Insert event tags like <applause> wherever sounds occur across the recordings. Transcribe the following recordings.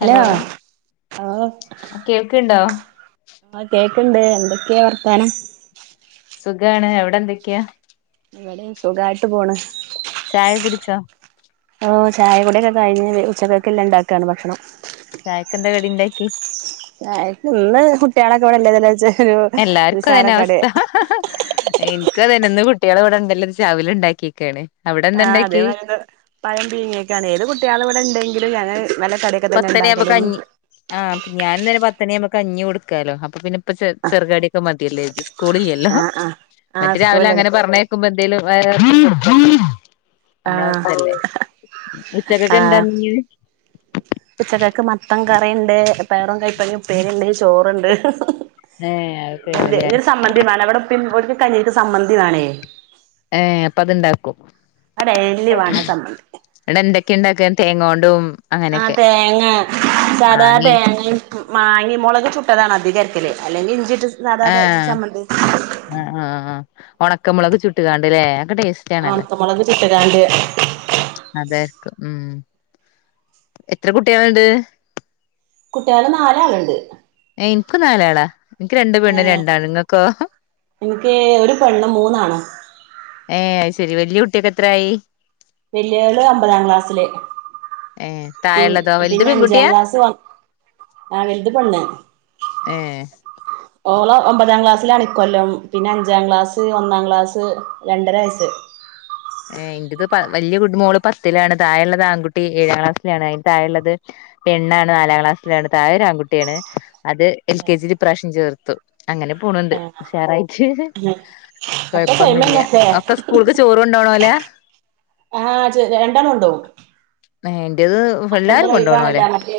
Hello കേൾക്ക്ണ്ടോ ആ കേക്കണ്ട് എന്തൊക്കെയാ വർത്താനം? സുഖാണ് എവിടെ എന്തൊക്കെയാ? ഇവടെയും സുഖായിട്ട് പോണ് ചായ കുടിച്ചോ? ഓ ചായ കൂടിയൊക്കെ കഴിഞ്ഞ് ഉച്ചക്കൊക്കെല്ല ഉണ്ടാക്കാണ് ഭക്ഷണം ചായെക്കെന്താ കടി ഇണ്ടാക്കി? ചായക്ക് ഇന്ന് കുട്ടികളൊക്കെ ഇവിടെ ഇല്ലതല്ലെ വെച്ച് എല്ലാർക്കും അതന്നെ അവസ്ഥ എനിക്കു അതന്നെ ഇന്ന് കുട്ടികള് ഇവിടെ ഉണ്ടല്ലൊ വെച്ച് അവില് ഉണ്ടാക്കിക്കാണ് അവിടെ എന്ത് ആഹ് അതേ ഇണ്ടാക്കി? മാതിരി പഴം പീഴ്ങ്ങിയേക്കാണെ ഏത് കുട്ട്യാള് ഇവിടെ ഉണ്ടെങ്കിലും ഞങ്ങൾ നല്ല കട പത്തര ആവുമ്പൊ കഞ്ഞി ആ ഞാൻ ഇന്നലെ പത്തണി ആവുമ്പ കഞ്ഞി കൊടുക്കാലോ അപ്പൊ പിന്നെ ഇപ്പ ചെ ചെറുകടിയൊക്കെ മതിയല്ലേ ഇത് സ്കൂളിലല്ലോ ആഹ് ആഹ് ആഹ് മറ്റെ രാവിലെ സ്കൂളിലല്ലേ അങ്ങനെ പറഞ്ഞെ ക്കുമ്പ എന്തേലും അങ്ങനെ നമ്മളെ ആഹ് ഇതല്ലേ ഉച്ചക്കൊക്കെ എന്താ ഇനീ ഉച്ചക്കത്തക്ക് മത്തൻ കറീണ്ട് പയറും കൈപ്പങ്ങേം ഉപ്പേരിണ്ട് ചോറുണ്ട് ഏഹ് അതൊക്കെയാണല്ലേ ഒരു സമ്മന്തി വേണം ഇവിടെ ഉപ്പ ഓൽക്ക് കഞ്ഞിക്ക് സമ്മന്തി വേണേ ഏഹ് അപ്പൊ അത്ണ്ടാക്കും അത് ഡെയിലി വേണം ചമ്മന്തി ഇടെ എന്തൊക്കെയ ഇണ്ടാക്കാ തേങ്ങോണ്ടും ആഹ് അങ്ങനെയൊക്കെ തേങ്ങ സാദാ മാങ്ങി തേങ്ങയും മാങ്ങയേം മൊളക് ചുട്ടതാണ് അധികരക്കല് അല്ലെങ്കിൽ ഇഞ്ചിട്ട് സാദാതെ ആഹ് ചമ്മന്തി ആഹ് ആ ആ ഉണക്ക മുളക് ചുട്ടുങ്ങാണ്ട്ല്ലേ ഒക്കെ ടേസ്റ്റ് ആണല്ലോ ഒണക്ക മൊളക് ചുട്ട്ക്കാണ്ട് അതായിര്ക്കും ഉം എത്ര കുട്ട്യേള്ണ്ട് കുട്ട്യേള് നാലാള്ണ്ട് ഏഹ് ഇൻക്കും നാലാളാ ഇന്ക്ക് രണ്ട് പെണ്ണ് ഏ രണ്ടാണ് ഇങ്ങക്കോ? എനിക്ക് ഒരു പെണ്ണും മൂന്നാണും ഏഹ് അത് ശരി വല്യ കുട്ട്യേക്ക് എത്രായി വെല്ല്യോള് ഒമ്പതാം ക്ലാസ്സില് ഏഹ് പിൻ താഴെള്ളതോ വലുത് പിന്നെ അഞ്ചാം പെൺകുട്ടിയാ ക്ലാസ്സ് വ ആഹ് വെല്ത് പെണ്ണ് ഏഹ് ഓള് ഒമ്പതാം ക്ലാസ്സിലാണ് ഇക്കൊല്ലം പിന്നെ അഞ്ചാം ക്ലാസ് ഒന്നാം ക്ലാസ് രണ്ടര വയസ്സ് ഏഹ് ഇന്റെത് പ വല്യ മോള് പത്തിലാണ് താഴെള്ളത് ആൺകുട്ടി ഏഴാം ക്ലാസ്സിലാണ് അതിന്റെ താഴെള്ളത് പെണ്ണാണ് നാലാം ക്ലാസ്സിലാണ് താഴെ ഒരു ആൺ കുട്ട്യാണ് അത് എൽകെജില് ഇപ്രാശ്യം ചേർത്തും അങ്ങനെ പോന്ന്ണ്ട് ആ ഉഷാറായിട്ട് ഒക്കെ സെയിം കൊഴപ്പൊന്നുല്ല്യ തന്നെല്ലേ ഒക്കെ സ്കൂള്ക്ക് ചോറ് കൊണ്ടോണോ ആഹ് ചെ രണ്ടാള് കൊണ്ടോവും ഏഹ് ഇന്റെത് അപ്പൊ എല്ലാരും ഇന്നലെ കൊണ്ടോണോലാ ഒഴിവാണല്ലോ മറ്റേ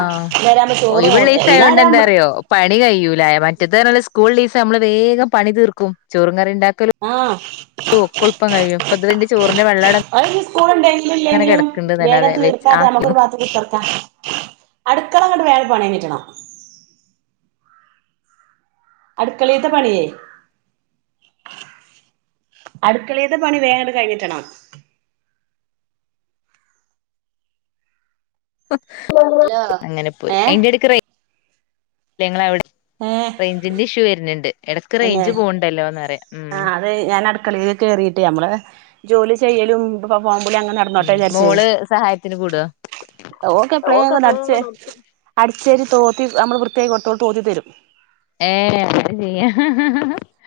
ആഹ് ഇന്നേരാവുമ്പോ ഒഴിവ്ള്ള ചോറും ദിസായോണ്ട് ഇന്നാരാവുമ്പോ എന്താറ്യോ പണി കയ്യൂല മറ്റത് പറഞ്ഞാല് സ്കൂള് ഇള്ളീസം നമ്മള് വേഗം പണി തീർക്കും ചോറും കറിം ഇണ്ടാക്കലും ആഹ് <unintelligible> കഴിയും പത്ത് മിനിറ്റ് ചോറിന്റെ വെള്ളം അവടെ അത്ഞ്ഞ് സ്കൂള്ണ്ടെങ്കിലും ഇല്ലെങ്കിലും വേഗം വെച്ച് തീർത്താണ്ട് ആക്കിന്നു നമുക്കൊരു ഭാത്ത് കുത്തർക്കാം അട്ക്കള ഇങ്ങട്ട് വേഗം പണി കയിഞ്ഞ്ട്ടണം അട്ക്കളീത്തെ പണിയേ അട്ക്കളീത്തെ പണി വേം ഇങ്ങട്ട് കഴിഞ്ഞ് കിട്ടണം ഹലോ അങ്ങനെ പോയി ഏഹ് അയ്ന്റെടക്ക് റേയ് <inaudible> ഇങ്ങളെ അവിടെ ഏഹ് റേഞ്ചിന്റെ ഇഷ്യൂ വര്ന്ണ്ട് എടക്ക് തന്നെ റേഞ്ച് പോവ്ണ്ടല്ലോന്ന് പറയ ഉം ആഹ് അത് ഞാൻ അട്ക്കളേല് കേറീട്ടെ നമ്മള് ജോലി ചെയ്യലും ഫോം വിലിം അങ്ങനെ ന ടന്നോട്ടെ ഉം വിചാരിച്ചേ മോള് സഹായത്തിന് കൂടോ ഓക്ക് എപ്പളേക്കൊന്ന് അടിച്ചേ അടിച്ചേരി തോത്തി നമ്മള് വൃത്തിയാക്കി കൊട്ത്താ ഓള് തോത്തി തരും ഏഹ് അങ്ങനെ ചെയ്യാ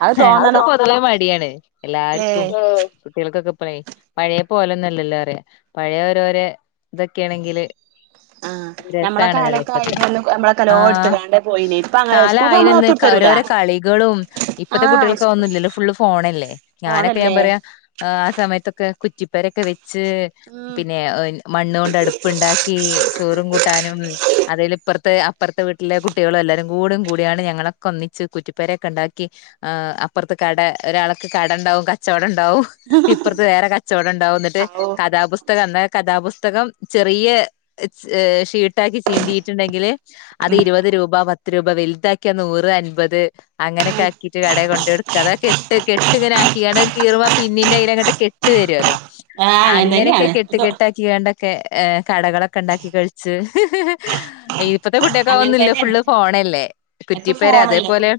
അത് അതൊക്കെ തോന്നണം പൊതുവെ മടിയാണ് എല്ലാർക്കും ഏഹ് കുട്ട്യേള്ക്കൊക്കെ ഇപ്പളെ പഴയെ പോലൊന്നും അല്ലല്ലോ പറയാ പഴയ ഒരോരോ ഇതൊക്കാണെങ്കില് ആഹ് ഞമ്മളെ രസാണ് പറയാ കാലൊക്കെ ഇപ്പക്കെ അയിനന്ന് നമ്മളെ കലോ ആഹ് എടുത്തുകാണ്ട് പോയിനി ഇപ്പ അങ്ങനെ സ്കൂൾക്ക് നമ്മള് ഞാമ്മളായിനന്ന് ഒത്തുടുത്തരൂല ഓരോരോ കളികളും ഇപ്പത്തെ ആഹ് കുട്ടികൾക്ക് സ്കൂ അതൊന്നുല്ലല്ലോ ഫുള്ള് ഫോണല്ലേ ഞാനൊക്കെ ഞാൻ ഫോണല്ലേ പറയാ ആ സമയത്തൊക്കെ കുറ്റിപ്പെരെക്കെ വെച്ച് ഉം പിന്നെ ഒ മണ്ണോണ്ട് അട്പ്പ്ണ്ടാക്കി ചോറും കൂട്ടാനും അതില് ഇപ്പറ ത്ത് അപ്പറത്തെ വീട്ടിലെ കുട്ടികളും എല്ലാരും കൂടിം കൂടിയാണ്ട് ഞങ്ങളൊക്ക ഒന്നിച്ച് കുറ്റിപ്പേരെയൊക്കെ ഇണ്ടാക്കി ആ അപ്പറത്ത് കട ഒരാൾക്ക് കടണ്ടാവും കച്ചോടണ്ടാവും ഇപ്പറ് ത്ത് വേറെ കച്ചോടം ഇണ്ടാവും ഇന്നെട്ട് ഔ കഥാപുസ്തകം അന്നാ കഥാപുസ്തകം ചെറിയ ഷീട്ടാക്കി ചീന്തീട്ട്ണ്ടെങ്കില് അത് ഇരുപത് രൂപ പത്ത് രൂപ വല്താക്കിയാ നൂറ് അൻപത് അങ്ങനെക്കെ ആക്കീട്ട് കടേ കൊണ്ടോട് <unintelligible> അതാ കെട്ട് കെട്ട് ഇങ്ങനെ ആക്കിക്കാണ്ട് അത് കീറ്മ്പോ പിന്നീന്റെ അയ്ലങ്ങെട്ട് കെട്ട് വെരോലൊ ആഹ് അങ്ങനെ അങ്ങനെയൊക്കെ തന്നെയാണ് കെട്ട്കെട്ടാക്കി ണ്ടൊക്കെ ഏ കടകളൊക്കെ ഇണ്ടാക്കി കഴിച്ച് ഇപ്പത്തെ കുട്ടിയെക്കൊക്കെ അങ്ങനെ അതന്നുല്ല തന്നെയാണ് ഫുള്ള് ഫോണല്ലേ ഇപ്പൊ കുറ്റിപ്പേരെ ഫോണല്ലേ അതേപോലെ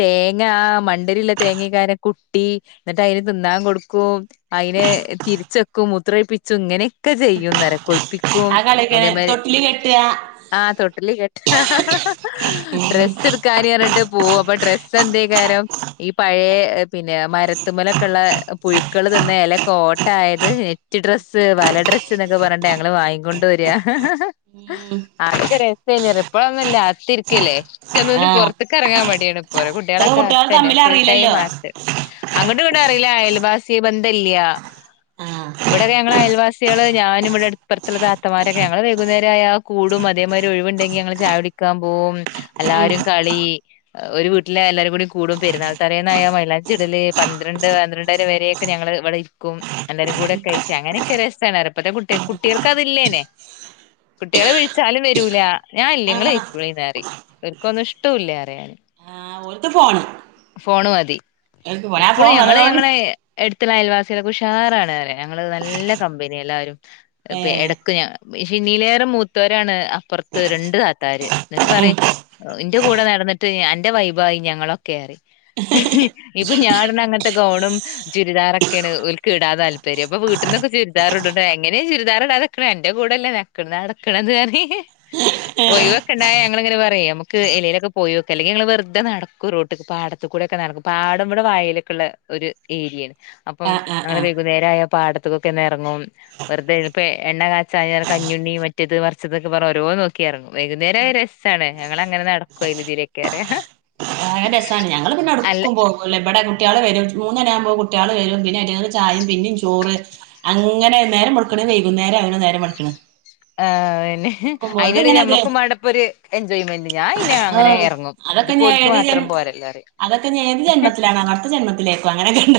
തേങ്ങ ആ മണ്ടരിയുള്ള തേങ്ങെക്കാരം കുട്ടി എന്നിട്ട് അതിന് തിന്നാൻ കൊടുക്കും അതിനെ തിരിച്ചെക്കും മൂത്രയിപ്പിച്ചും ഇങ്ങനെ ഒക്കെ ചെയ്യുന്ന നേര കുഴിപ്പിക്കും ആ കളിയൊക്കെ അതേമാരി തൊട്ടില് കെട്ടുക ആഹ് തൊട്ടിലി കെട്ട ഡ്രസ്സ് എടുക്കാൻ പറഞ്ഞിട്ട് പോകും അപ്പൊ ഡ്രസ്സ് എന്തെക്കാരം ഈ പഴയ പിന്നെ മരത്തുമലൊക്കെള്ള പുഴുക്കള് തിന്ന ഇലക്കെ ഓട്ട ആയത് കുറ്റി ഡ്രസ്സ് വല ഡ്രസ്സ് എന്നൊക്കെ പറഞ്ട്ടാ ഞങ്ങൾ വാങ്ങിക്കൊണ്ട് വരിക ഉം ആക്ക രസേനി ഇപ്പഴന്നല്ല അകത്തിരിക്കല്ലെ ഒറ്റെന്നിന്നും ആഹ് പുറത്ത്ക്ക് ഇറങ്ങാൻ മടിയാണ് ഓര ഇപ്പത്തെ കുട്ടികളൊക്കെ കുട്ടികൾ അകത്തന്നെ തമ്മിൽ ഫുൾ ടൈം അറിയില്ലല്ലോ വാട്ട്സ് അങ്ങോട്ട് ഇട അറിയില്ല അയൽവാസി ബന്ധ ഇല്ല ആഹ് ഇവിടെക്കെ ഞങ്ങള അയൽവാസികള് ഞാനും ഇവിടെ ഇപ്പറത്തുള്ള താത്തമാരൊക്കെ ഞങ്ങള് വൈകുന്നേര ആയാൽ കൂടും അതേമാതിരി ഒഴിവുണ്ടെങ്കി ഞങ്ങൾ ചായ കുടിക്കാൻ പോകും ഉം എല്ലാരും കളി ഒരു വീട്ടിലെ എല്ലാരും കൂടി കൂടും പെരുന്നാൾ തലേന്നായ മൈലാഞ്ചിടല് പന്ത്രണ്ട് പന്ത്രണ്ടര വരെ ഒക്കെ ഞങ്ങള് ഇവിടെ ഇരിക്കും എല്ലാരും കൂടെക്കയിറ്റ് അങ്ങനൊക്കെ രസമാണ് അപ്പഴത്തെ കുട്ട കുട്ടികൾക്ക് അതില്ലേനെ കുട്ടികളെ വിളിച്ചാലും വരൂല ഞാൻ ഇല്ല ഇങ്ങള് ആഹ് പെയ്ക്കോളിന്ന് പറയും ഇവര്ക്കൊന്നും ഇഷ്ടുല്ല അറിയാന് പുറത്ത് പോണം ഫോണ് മതി എപ്പോഴും ഫോൺ ഞങ്ങള് വന്നതോട് ഞങ്ങളെ എടുത്തുള്ള അയൽവാസുടെ ഉഷാറാണ് അരെ ഞങ്ങള് നല്ല കമ്പനി എല്ലാവരും ഇപ്പ ഏഹ് ഇടക്ക് ഞ ഹിണീലേറെ മൂത്തോരാണ് അപ്പുറത്ത് രണ്ട് താത്താര് എന്നിട്ട് പറയും ഇന്റെ കൂടെ നടന്നിട്ട് എന്റെ വൈബായി ഞങ്ങളൊക്കെറി ഇപ്പൊ ഞാട്ന്ന അങ്ങനത്തെ ഗൗണും ചുരിദാറക്കാണ് ഒ ഒൽക്ക് ഇടാൻ താല്പര്യംപ്പൊ വീട്ടീന്നൊക്കെ ചുരിദർ ഇടും എങ്ങനെ ചുരിദാറിടാതെ നിക്ക എന്റെ കൂടെല്ലേ നക്ക നടക്ക്ണത് പറയും ഒയ് വ് ഒക്കെ ഇണ്ടായ ഞങ്ങള് ഇങ്ങനെ പറയും നമുക്ക് എലയിലൊക്കെ പോയി നോക്ക അല്ലെങ്കി ഞങ്ങള് വെറുതെ നടക്കും റോഡ് പാടത്ത് കൂടെ ഒക്കെ നടക്കും പാടം ഇവിടെ വായലൊക്കെയുള്ള ഒരു ഏരിയാണ് അപ്പം ആഹ് ആഹ് ഞങ്ങൾ ആഹ് വെകുന്നേരമായാ പാടത്ത്ക്കൊക്കെന്ന് ഇറങ്ങും വെറുതെ ഇപ്പോ എണ്ണ കാച്ചായ കഞ്ഞുണ്ണി മറ്റത് മറിച്ചതൊക്കെ പറഞ്ഞ് ഓരോന്ന് നോക്കി ഇറങ്ങും വൈകുന്നേരം ആയാ രസാ സണ് ഞങ്ങൾ അങ്ങനെ നടക്കും അയ്‌ലിം ഇതിലിക്കൊ ന്ന് പറയാ ഭയങ്കര രസമാണ് ഞങ്ങള് പിന്നെ അല്ല ഒടുക്കും പോകൂല ഇവിടെ കുട്ടികള് വരും മൂന്ന് മണി ആകുമ്പോ കുട്ടികള് വരും പിന്നെ അ ചായും പിന്നും ചോറ് അങ്ങനെ നേരം വെള്ക്ക്ണ് വൈകുന്നേരം ആക്ണ് നേരം വെള്ക്ക്ണ് ആഹ് പിന്നെ വെളുക്കുമ്പോ അയിന്റെ ഇതിങ്ങനെ ഒരു ടെല്ഞമ്മക്കും മാണ്ടെപ്പൊരു എൻജോയ്മെന്റ് ഞാൻ അയ്ന് അങ്ങനെ ആഹ് ഇറങ്ങും ഇത് അതൊക്കെ ഇപ്പം ഇഞ്ഞ് ഓൽക്ക് ഏത് മാത്രം ജന്മ പോരല്ലേ പറയ് അതൊക്കെ ഞ് ഏത് ജന്മതിലണാവോ അടുത്ത ജന്മത്തിലേക്കും അങ്ങനൊക്കെ ഉണ്ട്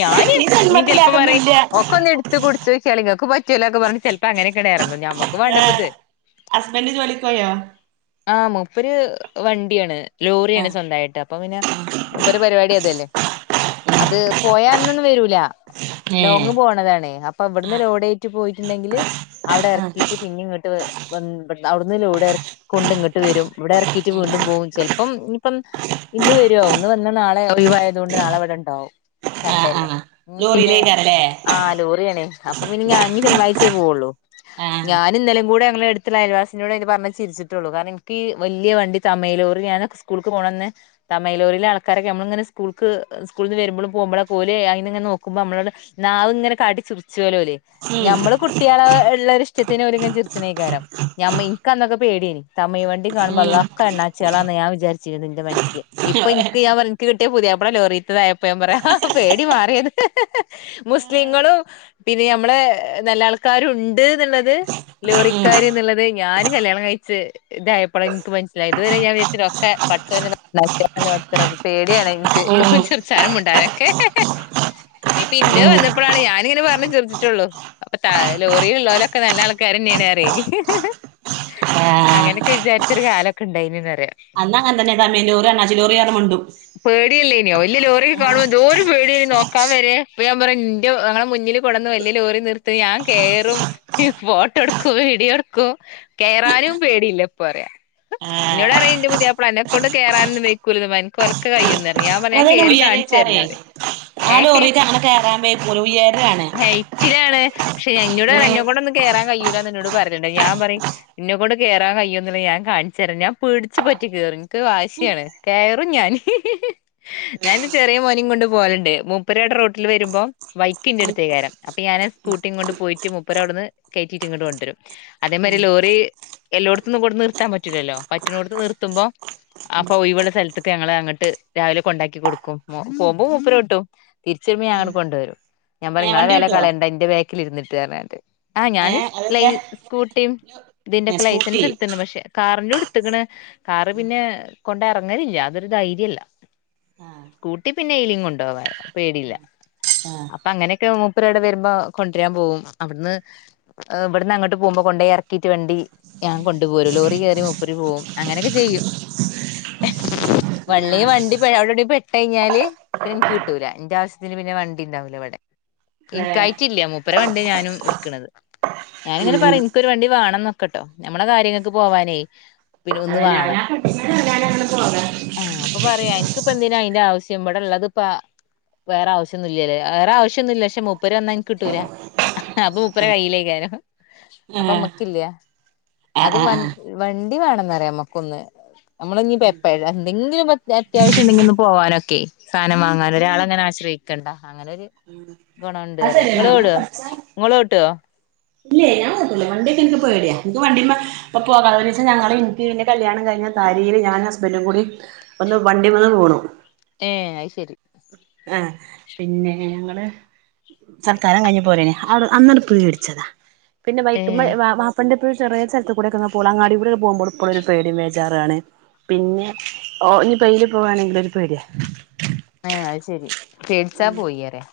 ഞാന് നീ ജന്മത്തില് ചിലപ്പോ അതൊന്നും പറയും ഇല്ല ഒക്കെ ഒന്ന് എടുത്ത് ഇത്ത് കുടിച്ച്ക്കാളി ഇങ്ങക്കും പറ്റൂലൊക്കെ പറഞ്ഞ് ചിലപ്പോ അങ്ങനെക്ക ഇറങ്ങും ഞമ്മ ഏഹ് ഹസ്ബൻഡ് ജോലിക്ക് യോ ആഹ് മുപ്പര് വണ്ടിയാണ് ലോറിയാണ് ആഹ് സ്വന്തമായിട്ട് അപ്പൊ പിന്നെ മൂപ്പരെ പരിപാടി അതല്ലേ അത് പോയാ എന്നൊന്നും വരൂല ഏഹ് ലോങ്ങ് പോണതാണേ അപ്പ ഇവടന്ന് ലോഡേറ്റി പോയിട്ടുണ്ടെങ്കില് അവടെ എറക്കിട്ട് പിന്നെ ഇങ്ങട്ട് വന്ന് അവടന്ന് ലോഡ് എർ കൊണ്ട് ഇങ്ങട്ട് വരും ഇവടെ എറക്കിട്ട് വീണ്ടും പോകും ചെല പ്പം ഇനിപ്പം ഇന്ന് വരു ഇന്ന് വന്ന നാളെ ഒഴിവായത് കൊണ്ട് നാളെ ഇവടണ്ടാവും. ആഹ് സണ്ടേയല്ലേ ആഹ് ഇനി പിന്നെ ലോറിയിലേക്കാരല്ലേ ആഹ് ലോറിയണേ അപ്പം ഇനി ഞാനിനി തിങ്കളാഴ്ചയേ പോവുള്ളൂ ആഹ് ഞാൻ ഇന്നലേം കൂടെ ഞങ്ങടെ അടുത്തുള്ള അൽവാസിനോട് ഇത് പറഞ്ഞ് ചിരിച്ചു അത്രോളു കാരണം എനിക്ക് വല്യ വണ്ടി തമയലോറി ഞാന സ്കൂള്ക്ക് പോണന്നെ തമയ്ലൊറീലേ ആൾക്കാരൊക്കെ ഞമ്മളിങ്ങന സ്കൂൾക്ക് സ്കൂൾന്ന് വരുമ്പോഴ പോകുമ്പോ ഓല് അയിങ്ങനെ നോക്കുമ്പോ നമ്മളട് നാവിങ്ങനെ കാട്ടി ചുറിച്ചോ ഓല് ഉം ഞമ്മള് കുട്ടികളെ ഇള്ളൊരു ഇഷ്ടത്തിന് ഓര്ങ്ങനെ ചീരിച്ചനീക്കാരം ഞാ ഇൻക്ക് അന്നൊക്കെ പേടിയനി തമിഴ് വണ്ടി കാണുമ്പോ ഉം അള്ളാ ഒക്കെ അണ്ണച്ചിളാന്ന് ഞാൻ വിചാരിച്ചിരുന്നു ഇന്റെ മനസ്സില് ഇപ്പ <unintelligible> പറഞ്ഞ് ഇനിക്ക് കിട്ടിയ പുതിയപ്പള ലോറിത്തതായപ്പോ ഞാൻ പറയാ പേടി മാറിയത് മുസ്ലിങ്ങളും പിന്നെ ഞമ്മളെ നല്ല ആൾക്കാരു ഉണ്ട് എന്നുള്ളത് ഉം ലോറിക്കാര് എന്നുള്ളത് ഞാന് കല്യാണം കഴിച്ച് ഇതായപ്പോഴ ഇനിക്ക് മനസ്സിലായത് ഇതുവരെ ഞാൻ <unintelligible> ഒക്കെ <unintelligible> പേടിയാണ് ഇൻക്ക് ഉം ചിറിച്ചാനും മിണ്ടാനൊക്കെ ഏഹ് പിന്റെ ഉം വന്നപ്പോഴാണ് ഞാനിങ്ങനെ പറഞ്ഞ് ചിറിച്ചിട്ടോള്ളൂ അപ്പ ത ലോറി ഇല്ലോരക്കെ നല്ല ആൾക്കാരന്നെയാണ് പറയ് ആഹ് അങ്ങനൊക്കെ വിചാരിച്ചൊരു കാലൊക്കെ ഇണ്ടായിന് പറയാം അന്ന് അങ്ങനെ തന്നെ തമിഴി ലോറി അണ്ണാച്ചിലോറിയാ <unintelligible> പേടിയല്ലേനിയോ വെല്യ ലോറിക്കൊ കാണുമ്പോ എന്തോരു പേടിയാ നോക്കാൻ വരെ ഞാൻ പറന്റെ ഞങ്ങളെ മുന്നില് പുടന്ന് വല്യ ലോറി നിർത്തും ഞാൻ കേറും ഫോട്ടോടുക്കും വീഡിയോടുക്കും കേറാനും പേടിയില്ല ഇപ്പ അറയാ ഇന്നോട് പറയും ഇന്റെ പുതിയപ്ല എന്നെക്കൊണ്ട് കേറാനോന്നും വെയ്ക്കൂലന്ന് കൊലക്ക് കയ്യൊന്ന് പറയും ഞാൻ പറഞ്ഞ് ഞാൻ അതയ്ന് കേറി ഉയരേക്കാരേ കാണിച്ചരുന്ന് പറയും ആ ലോറിക്ക് അങ്ങനെ കേറാൻ വയ്ക്കൂല ഉയരാണ് ഹൈറ്റിലാണ് പക്ഷെ <unintelligible> റയും ഉം എന്നെകൊണ്ടൊന്നും കേറാൻ കയ്യുല്ലന്ന് എന്നോട് പറയണ്ട് ഞാൻ പറയും ഇന്നെകൊണ്ട് കേറാൻ കയ്യോന്നില്ല ഞാൻ കാണിച്ചര ഞാൻ പിടിച്ചു പറ്റി കേറു എനിക്ക് വാശിയാണ് കേറും ഞാന് ഞാൻന്റെ ചെറിയ മോനികൊണ്ട് പോകലുണ്ട് മുപ്പരടെ റോട്ടില് വരുമ്പോ ബൈക്ക് ഇന്റെട്ത്ത് കാരം അപ്പ ഞാന് സ്കൂട്ടി കൊണ്ട് പോയിട്ട് മുപ്പര അവടുന്ന് കേറ്റിട്ട് ഇങ്ങട്ട് കൊണ്ടുവരും. അതേമാരി ഉം ലോറി എലോട്ത്തന്നും കൊടുത്ത് നിർത്താൻ പറ്റൂല്ലല്ലോ പറ്റുന്നോടുത്ത് നിർത്തുമ്പോ അപ്പോ ഒഴിവ്ള്ള സ്ഥലത്തക്ക് ഞങ്ങൾ അങ്ങട്ട് രാവിലെ കൊണ്ടാക്കി കൊടുക്കും പോകുമ്പോ മൂപ്പര് ഓട്ടും തിരിച്ച് വരുമ്പോ ഉം ഞാനങ്ങ് കൊണ്ടുവരും ഞാൻ പറയും ഏഹ് ഇങ്ങളെ വണ്ടി വെല ഓട്ടോ കളയണ്ടന്റെ ബാക്കിലിരുന്നിട്ട് പറഞ്ഞാട്ട് ആഹ് ഞാന് ഏഹ് അതല്ല ലൈ സ്കുട്ടിം ഏഹ് ഇതിന്റെക്കെ സ്കൂട്ടി ലൈസൻസ് ഇട്ത്ണ് പക്ഷെ കാറിന്റോടുത്ത്ക്കണ് കാറ് പിന്നെ കൊണ്ട് എറങ്ങലില്ല അതൊരു ധൈര്യല്ല ആഹ് സ്കൂട്ടി പിന്നെ എയിലേം കൊണ്ടുവാലൊ പേടില്ല ആഹ് അപ്പ അങ്ങനക്കെ മുപ്പരവടെ വരുമ്പോ കൊണ്ടരാൻ പോകും അവിടുന്ന് ഏഹ് ഇവടന്നങ്ങോട്ട് പോകുമ്പോ കൊണ്ടേയെറക്കി ട്ട് വണ്ടി ഞാൻ കൊണ്ടുപോരും ലോറി കേറി മൂപ്പര് പോകും അങ്ങനെയൊക്കെ ചെയ്യും വള്ളി ആഹ് വണ്ടി അവടെ എവടെ പെട്ടഴിഞ്ഞാല് പിന്നെ എനിക്ക് കിട്ടൂല എന്റെ ആവശ്യത്തിന് പിന്നെ വണ്ടിണ്ടാവില്ല ഇവടെ ഏഹ് ഇൻക്കായിട്ടില്ല മുപ്പര വണ്ടിയ ഞാനും ഇട്ക്കണത് ഞാനിങ്ങനെ ഉം പറയും ഇനിക്കൊരു വണ്ടി വാ ണംന്നോക്കട്ടോ ഞമ്മളെ കാര്യങ്ങക്ക് പോവാനേ പിന്നെ ഒന്ന് അതന്നെ വേണം അവനാൻ പഠിച്ചാല് അവനാനങ്ങനെ പോകാ ആഹ് അപ്പൊ പറയാ അന്ക്കിപ്പ എന്തിനാ അയിന്റെ ആവശ്യം ഇവ്ടെള്ളത് ഇപ്പാ വേറെ ആവശ്യൊന്നുല്ലലേ. വേറാവശ്യൊന്നുല്ല പക്ഷെ മുപ്പര് വന്നാ ഇൻകിട്ടൂല. അപ്പൊ മൂപ്പരെ കയ്യിലേയ്കാരം. ഏഹ്. ക്കില്ല. അത് വൺ വണ്ടി വേണംന്നറിയാ നമ്മക്കൊന്ന്. നമ്മളിഞ് ഇപ്പെപ്പഴാ എന്തെങ്കിലുംഒ അത്യാവശ്യംണ്ടെങ്കി ഒന്ന് പോവാനൊക്കെ. സാനം വാങ്ങാൻ ഒരാളെങ്ങനെ ആശ്രയിക്കണ്ട. അങ്ങനെ ഒരു ഗുണവുണ്ട് അത് പറയാ. ശരിയാണ് അവനാൻ ഇങ്ങളോടോ? പഠിച്ചാ ഇങ്ങളോട്ടോ? ഇല്ലേ ഞാ നോട്ടൂല്ല. വണ്ടിയൊക്കെ ഇൻക്ക് പേടിയാ. ഇൻക്ക് വണ്ടിമ്മേ ഇപ്പൊ പോകാനും. ഒരീസം ഞങ്ങള് ഇൻക്ക് ഇൻ്റെ കല്യാണം കഴിഞ്ഞ തലീല് ഞാനും ഹസ്ബൻഡും കൂടി ഒന്ന് വണ്ടിമന്ന് വീണു. ഏഹ് അയ്ശെരി. ആഹ് പിന്നെ ഞങ്ങള് സർക്കാരം കഴിഞ്ഞ് പോരേനി. അവ്ടെ അന്നാണ്ട് പേട്ച്ചതാ. പിന്നെ ഏ വൈക്ക്മെ വാ വാ പ്പൻ്റെപ്പെഴും ചെറിയ സ്ഥലത്ത് കൂടെക്കെങ്ങെ പോവൊള്ളൂ. അങ്ങാടികൂടെക്കെ പോകുമ്പളും ഇപ്പളും ഒരു പേടിം വേജാറും ആണ്. പിന്നെ ഓ ഇഞ്ഞിപ്പോ എയിലെ പോവാണെങ്കിലും ഒരു പേട്യാ. ഏഹ് അഹ്ശെരി പേടിച്ചാ പോയി പറയാ.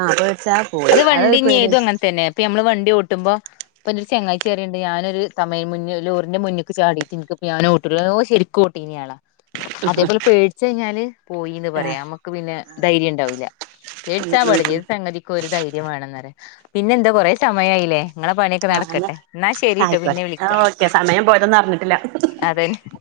ആഹ് പേട്ച്ചാ അത് വണ്ടി ഇനി ഏതും അങ്ങൻതന്നെ ഇപ്പ നമ്മള് വണ്ടി ഓട്ടുമ്പോ. ഇപ്പെൻ്റൊരു ചങ്ങായിച്ചി പറയ്‌ണ്ട് ഞാനൊരു തമിയം മുന്ന് ലോറിന്റെ മുന്ന്ക്ക് ചാടീറ്റ് ഇൻക് ഇപ്പൊ ഞാൻ ഓട്ടൂല നല്ലോം ശെരി ക്കോട്ടീന്യ ആളാ അതേപോലെ പേട്ച്ച് കഴിഞ്ഞാല്. പോയീന്ന് ആഹ് പറയാ. നമുക്ക് പിന്നെ ധൈര്യംണ്ടാവൂല്ല. ഉം പേട്ച്ചാൻ ഉം പാടില്ല ഉം ഏത് സംഗതി ക്കും ഒരു ധൈര്യം വേണംന്ന് പറയാ. പിന്നെന്താ കൊറെ സമയായില്ലേ. ഇങ്ങളെ പണിയൊക്കെ നടക്കട്ടെ എന്നാ ശരിട്ടോ ആയിക്കോട്ടെ പിന്നെ വിളിക്കാ. ഓക്കെ സമയം പോയതൊന്നും അറ്ഞ്ഞിട്ടില്ല. അതെന്ന്.